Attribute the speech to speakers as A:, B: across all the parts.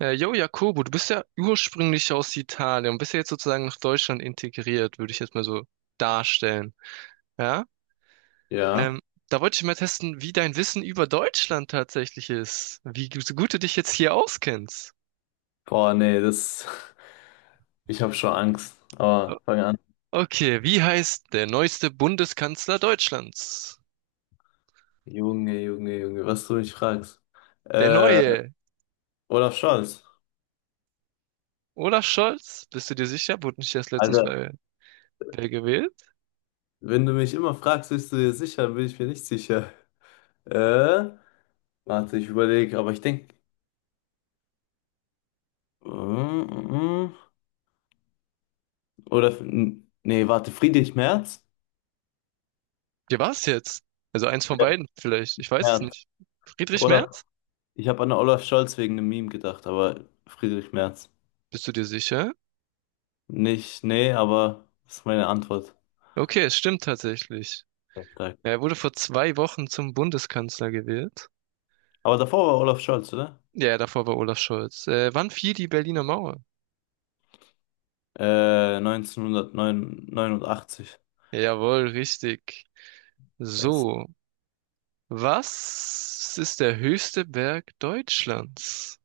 A: Jo, Jakobo, du bist ja ursprünglich aus Italien und bist ja jetzt sozusagen nach Deutschland integriert, würde ich jetzt mal so darstellen. Ja?
B: Ja.
A: Ähm, da wollte ich mal testen, wie dein Wissen über Deutschland tatsächlich ist. Wie so gut du dich jetzt hier auskennst.
B: Boah, nee, das. Ich habe schon Angst.
A: O-
B: Aber fang an.
A: Okay, wie heißt der neueste Bundeskanzler Deutschlands?
B: Junge, Junge, Junge, was du mich fragst.
A: Der
B: Äh,
A: neue.
B: Olaf Scholz.
A: Olaf Scholz? Bist du dir sicher? Wurde nicht erst letztens
B: Alter,
A: wer gewählt?
B: wenn du mich immer fragst, bist du dir sicher, dann bin ich mir nicht sicher. Äh, Warte, ich überlege, aber ich denke. Oder. Nee, warte, Friedrich Merz?
A: Ja, war's jetzt? Also eins von
B: Ja,
A: beiden vielleicht. Ich weiß es
B: Merz.
A: nicht. Friedrich
B: Olaf.
A: Merz?
B: Ich habe an Olaf Scholz wegen einem Meme gedacht, aber Friedrich Merz.
A: Bist du dir sicher?
B: Nicht, nee, aber das ist meine Antwort.
A: Okay, es stimmt tatsächlich.
B: Sehr stark.
A: Ja, er wurde vor 2 Wochen zum Bundeskanzler gewählt.
B: Aber davor war Olaf Scholz, oder?
A: Ja, davor war Olaf Scholz. Wann fiel die Berliner Mauer?
B: 1989.
A: Jawohl, richtig.
B: Yes.
A: So, was ist der höchste Berg Deutschlands?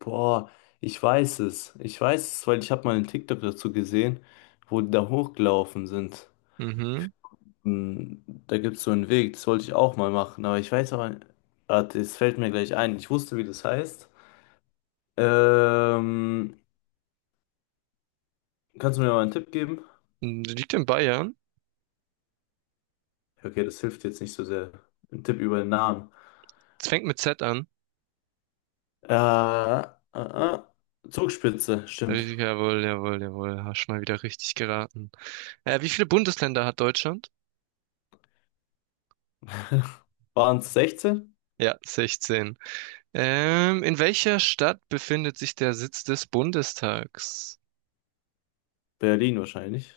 B: Boah, ich weiß es. Ich weiß es, weil ich habe mal einen TikTok dazu gesehen, wo die da hochgelaufen sind.
A: Mhm.
B: Da gibt es so einen Weg, das wollte ich auch mal machen, aber ich weiß aber, warte, es fällt mir gleich ein. Ich wusste, wie das heißt. Ähm, Kannst du mir mal einen Tipp geben?
A: Hm, Die liegt in Bayern.
B: Okay, das hilft jetzt nicht so sehr. Ein Tipp über den Namen.
A: Es fängt mit Z an.
B: Äh, äh, äh, Zugspitze,
A: Ja,
B: stimmt.
A: jawohl, jawohl, jawohl. Hast schon mal wieder richtig geraten. Wie viele Bundesländer hat Deutschland?
B: Waren es 16?
A: Ja, 16. In welcher Stadt befindet sich der Sitz des Bundestags?
B: Berlin wahrscheinlich.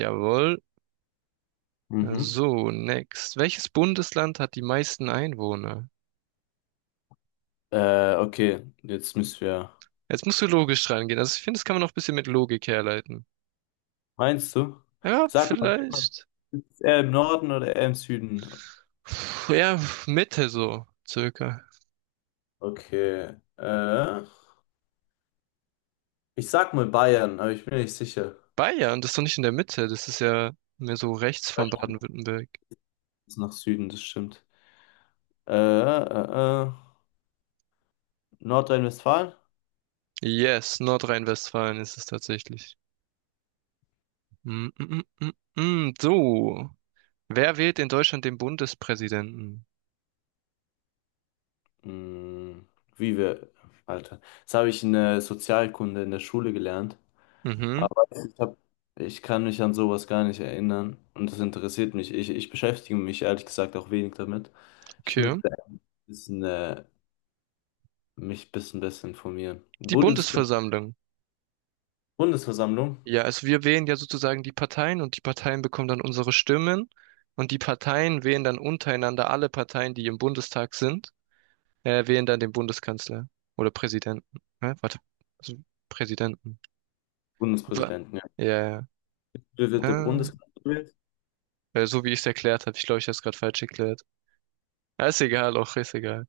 A: Jawohl.
B: Mhm.
A: So, next. Welches Bundesland hat die meisten Einwohner?
B: Okay, jetzt müssen wir.
A: Jetzt musst du logisch rangehen. Also ich finde, das kann man noch ein bisschen mit Logik herleiten.
B: Meinst du?
A: Ja,
B: Sag mal,
A: vielleicht.
B: ist er im Norden oder eher im Süden?
A: Puh, ja, Mitte so, circa.
B: Okay. Ich sag mal Bayern, aber ich bin nicht sicher.
A: Bayern, das ist doch nicht in der Mitte, das ist ja mehr so rechts
B: Ja,
A: von Baden-Württemberg.
B: ist nach Süden, das stimmt. Äh, äh, äh, Nordrhein-Westfalen?
A: Yes, Nordrhein-Westfalen ist es tatsächlich. Mm, mm, mm, mm, mm. So, wer wählt in Deutschland den Bundespräsidenten?
B: Hm, Wie wir. Alter. Das habe ich in der Sozialkunde in der Schule gelernt.
A: Mhm,
B: Aber ich kann mich an sowas gar nicht erinnern. Und das interessiert mich. Ich beschäftige mich ehrlich gesagt auch wenig damit. Ich
A: okay.
B: müsste bisschen, mich bis ein bisschen besser informieren.
A: Die Bundesversammlung.
B: Bundesversammlung?
A: Ja, also wir wählen ja sozusagen die Parteien und die Parteien bekommen dann unsere Stimmen und die Parteien wählen dann untereinander alle Parteien, die im Bundestag sind, wählen dann den Bundeskanzler oder Präsidenten. Hä? Warte, also Präsidenten. Wa-
B: Bundespräsidenten, ja.
A: Ja, ja.
B: Wie wird der
A: Ah,
B: Bundespräsident gewählt?
A: weil so wie ich es erklärt habe, ich glaube, ich habe es gerade falsch erklärt. Ja, ist egal, auch ist egal.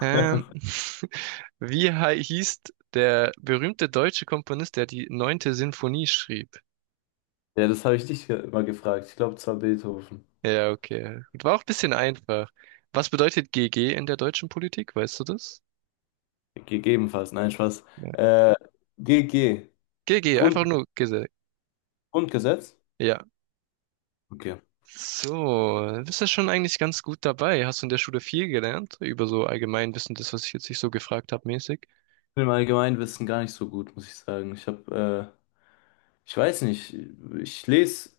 A: Ähm, wie hieß der berühmte deutsche Komponist, der die neunte Sinfonie schrieb?
B: Ja, das habe ich dich mal gefragt. Ich glaube, zwar Beethoven.
A: Ja, okay. Gut, war auch ein bisschen einfach. Was bedeutet GG in der deutschen Politik? Weißt du das?
B: Gegebenenfalls, nein, Spaß.
A: Nein.
B: Äh, GG.
A: GG,
B: Grund
A: einfach nur gesagt.
B: Grundgesetz?
A: Ja.
B: Okay. Ich
A: So, dann bist du schon eigentlich ganz gut dabei. Hast du in der Schule viel gelernt über so Allgemeinwissen, das, was ich jetzt nicht so gefragt habe, mäßig?
B: bin im Allgemeinwissen gar nicht so gut, muss ich sagen. Ich weiß nicht, ich lese,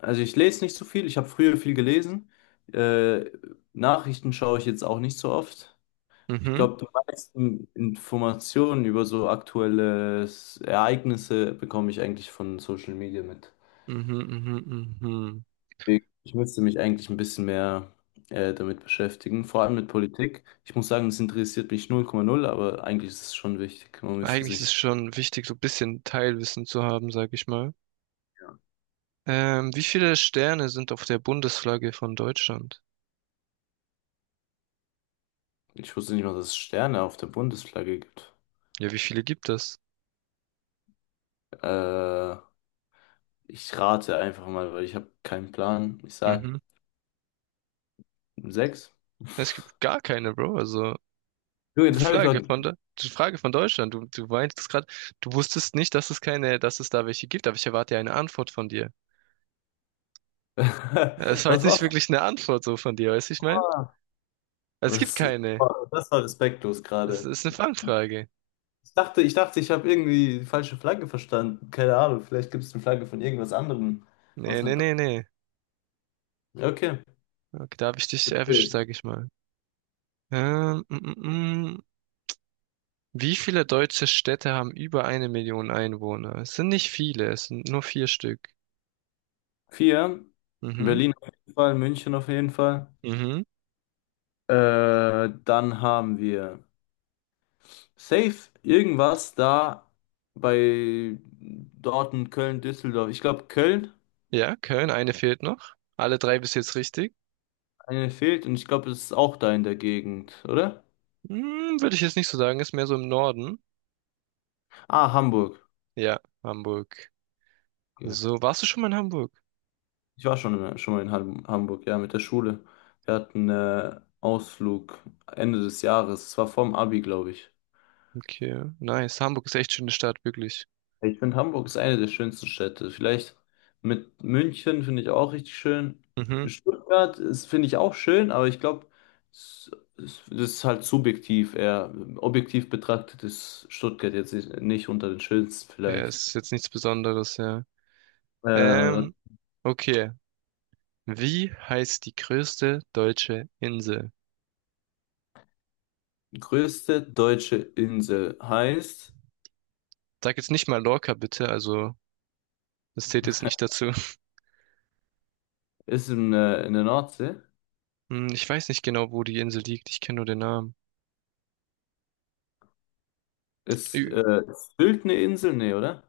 B: also ich lese nicht so viel. Ich habe früher viel gelesen. Äh, Nachrichten schaue ich jetzt auch nicht so oft. Ich
A: Mhm,
B: glaube, die meisten Informationen über so aktuelle Ereignisse bekomme ich eigentlich von Social Media mit.
A: mhm, mhm, mhm.
B: Deswegen, ich müsste mich eigentlich ein bisschen mehr damit beschäftigen, vor allem mit Politik. Ich muss sagen, das interessiert mich 0,0, aber eigentlich ist es schon wichtig. Man müsste
A: Eigentlich ist es
B: sich.
A: schon wichtig, so ein bisschen Teilwissen zu haben, sag ich mal. Wie viele Sterne sind auf der Bundesflagge von Deutschland?
B: Ich wusste nicht mal, dass es Sterne auf der Bundesflagge gibt.
A: Ja, wie viele gibt es?
B: Äh, Ich rate einfach mal, weil ich habe keinen Plan. Ich sag
A: Mhm.
B: sechs.
A: Es gibt gar keine, Bro. Also
B: Junge,
A: die
B: das habe ich doch.
A: Flagge von der, die Frage von Deutschland. Du meintest gerade, du wusstest nicht, dass es keine, dass es da welche gibt, aber ich erwarte ja eine Antwort von dir. Es war
B: Was
A: jetzt nicht
B: war's?
A: wirklich eine Antwort so von dir, weißt du, ich meine?
B: Ah,
A: Es gibt
B: Das,
A: keine.
B: das war respektlos
A: Es
B: gerade.
A: ist eine Fangfrage.
B: Ich dachte, ich habe irgendwie die falsche Flagge verstanden. Keine Ahnung, vielleicht gibt es eine Flagge von irgendwas anderem.
A: Nee,
B: Was
A: nee,
B: mit.
A: nee, nee.
B: Okay.
A: Okay, da hab ich dich erwischt,
B: Okay.
A: sag ich mal. Ähm, mm, mm, mm. Wie viele deutsche Städte haben über eine Million Einwohner? Es sind nicht viele, es sind nur vier Stück.
B: Vier.
A: Mhm,
B: Berlin auf jeden Fall, München auf jeden Fall.
A: mhm.
B: Dann haben wir safe irgendwas da bei Dortmund, Köln, Düsseldorf. Ich glaube, Köln.
A: Ja, Köln, eine fehlt noch. Alle drei bis jetzt richtig.
B: Eine fehlt und ich glaube, es ist auch da in der Gegend, oder?
A: Hm, würde ich jetzt nicht so sagen, ist mehr so im Norden.
B: Ah, Hamburg.
A: Ja, Hamburg.
B: Okay.
A: So, warst du schon mal in Hamburg?
B: Ich war schon mal in Hamburg, ja, mit der Schule. Wir hatten Ausflug Ende des Jahres. Es war vorm Abi, glaube ich.
A: Okay, nice. Hamburg ist echt schöne Stadt, wirklich.
B: Ich finde, Hamburg ist eine der schönsten Städte. Vielleicht mit München finde ich auch richtig schön.
A: Mhm.
B: Stuttgart ist, finde ich, auch schön, aber ich glaube, es, das ist halt subjektiv eher. Objektiv betrachtet ist Stuttgart jetzt nicht unter den schönsten
A: Ja,
B: vielleicht.
A: ist jetzt nichts Besonderes, ja.
B: Äh,
A: Ähm, okay. Wie heißt die größte deutsche Insel?
B: Größte deutsche Insel heißt,
A: Sag jetzt nicht mal Lorca, bitte, also das zählt jetzt nicht dazu.
B: ist in der Nordsee.
A: Hm, Ich weiß nicht genau, wo die Insel liegt. Ich kenne nur den Namen.
B: Ist
A: Ü-
B: äh, ist Sylt eine Insel? Nee, oder?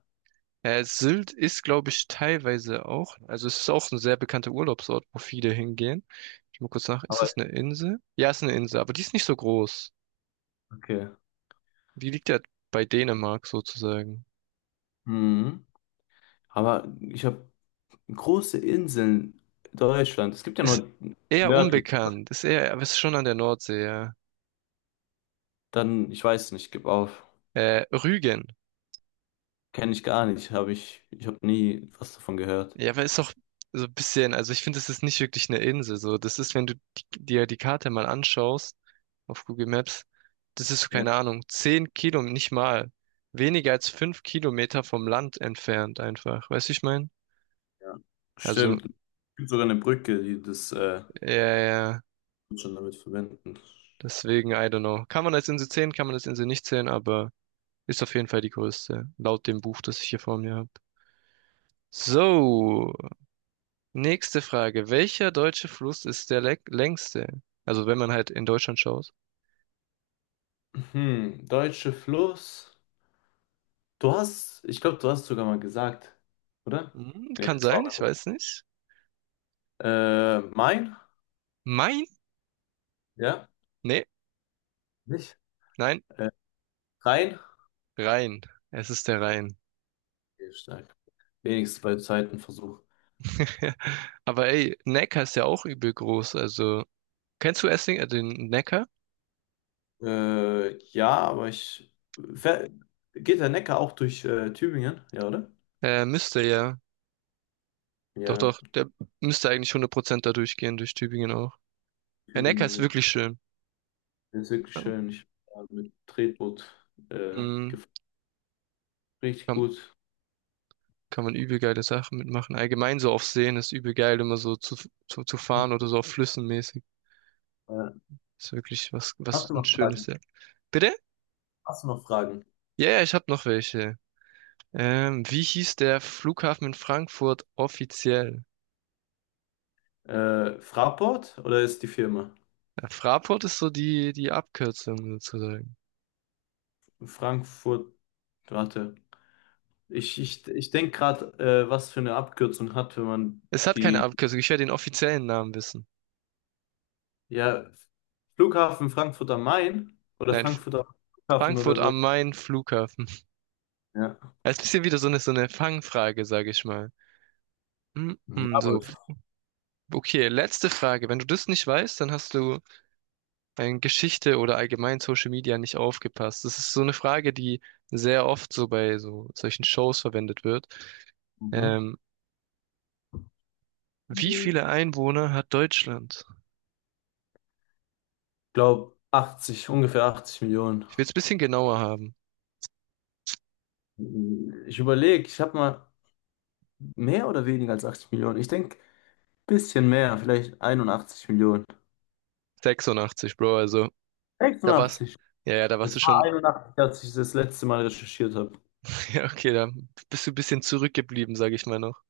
A: Sylt ist, glaube ich, teilweise auch. Also es ist auch ein sehr bekannter Urlaubsort, wo viele hingehen. Ich mal kurz nach. Ist
B: Aber
A: das eine Insel? Ja, es ist eine Insel, aber die ist nicht so groß.
B: okay.
A: Die liegt ja bei Dänemark sozusagen.
B: Mhm. Aber ich habe große Inseln. Deutschland. Es gibt ja
A: Ist
B: nur
A: eher
B: nördlich.
A: unbekannt. Ist eher, aber ist schon an der Nordsee, ja.
B: Dann, ich weiß nicht, gib auf.
A: Rügen.
B: Kenne ich gar nicht. Ich habe nie was davon gehört.
A: Ja, aber ist doch so ein bisschen, also ich finde, das ist nicht wirklich eine Insel. So, das ist, wenn du dir die Karte mal anschaust auf Google Maps, das ist so,
B: Okay.
A: keine Ahnung, 10 Kilometer nicht mal. Weniger als 5 Kilometer vom Land entfernt einfach. Weißt du, ich meine?
B: Ja.
A: Also,
B: Stimmt. Es gibt sogar eine Brücke, die das
A: ja, ja, ja,
B: schon damit verbinden.
A: deswegen, I don't know. Kann man als Insel zählen, kann man als Insel nicht zählen, aber ist auf jeden Fall die größte, laut dem Buch, das ich hier vor mir habe. So, nächste Frage. Welcher deutsche Fluss ist der längste? Also, wenn man halt in Deutschland schaut.
B: Deutsche Fluss. Du hast, ich glaube, du hast sogar mal gesagt, oder?
A: Hm,
B: Nee,
A: Kann
B: das war.
A: sein, ich weiß nicht.
B: Main?
A: Main?
B: Ja?
A: Nee,
B: Nicht?
A: nein,
B: Rein?
A: Rhein. Es ist der Rhein.
B: Okay, stark. Wenigstens bei zweiten Versuch.
A: Aber ey, Neckar ist ja auch übel groß. Also, kennst du Essling, den Neckar?
B: Ja, aber ich. Ver- Geht der Neckar auch durch Tübingen? Ja, oder?
A: Müsste ja. Doch,
B: Ja,
A: doch, der müsste eigentlich 100% da durchgehen, durch Tübingen auch. Der Neckar
B: Tübingen
A: ist
B: ist,
A: wirklich schön.
B: ist wirklich
A: Ja.
B: schön. Ich war mit Tretboot äh,
A: Hm,
B: gef- richtig
A: kann,
B: gut.
A: kann man übel geile Sachen mitmachen. Allgemein so auf Seen ist übel geil, immer so zu fahren oder so auf Flüssen mäßig.
B: Äh,
A: Ist wirklich was,
B: Hast
A: was
B: du
A: ein
B: noch
A: schönes.
B: Fragen?
A: Ja. Bitte?
B: Hast du noch Fragen?
A: Ja, ja, ich hab noch welche. Wie hieß der Flughafen in Frankfurt offiziell?
B: Fraport oder ist die Firma?
A: Ja, Fraport ist so die Abkürzung sozusagen.
B: Frankfurt, warte. Ich denke gerade, was für eine Abkürzung hat, wenn man
A: Es hat keine
B: die.
A: Abkürzung, ich werde den offiziellen Namen wissen.
B: Ja, Flughafen Frankfurt am Main oder
A: Nein,
B: Frankfurt am Flughafen oder
A: Frankfurt
B: so.
A: am Main Flughafen.
B: Ja.
A: Also, das ist ein bisschen wieder so eine Fangfrage, sage ich mal.
B: Ja, aber
A: So, okay, letzte Frage. Wenn du das nicht weißt, dann hast du in Geschichte oder allgemein Social Media nicht aufgepasst. Das ist so eine Frage, die sehr oft so bei so solchen Shows verwendet wird.
B: mhm.
A: Ähm, wie viele Einwohner hat Deutschland?
B: glaube 80, ungefähr 80 Millionen.
A: Ich will es ein bisschen genauer haben.
B: Ich überlege, ich habe mal mehr oder weniger als 80 Millionen. Ich denke, bisschen mehr, vielleicht 81 Millionen.
A: 86, Bro, also da war's.
B: 86.
A: Ja, ja, da warst du
B: Es war
A: schon.
B: 81, als ich das letzte Mal recherchiert habe.
A: Ja, okay, da bist du ein bisschen zurückgeblieben, sag ich mal noch.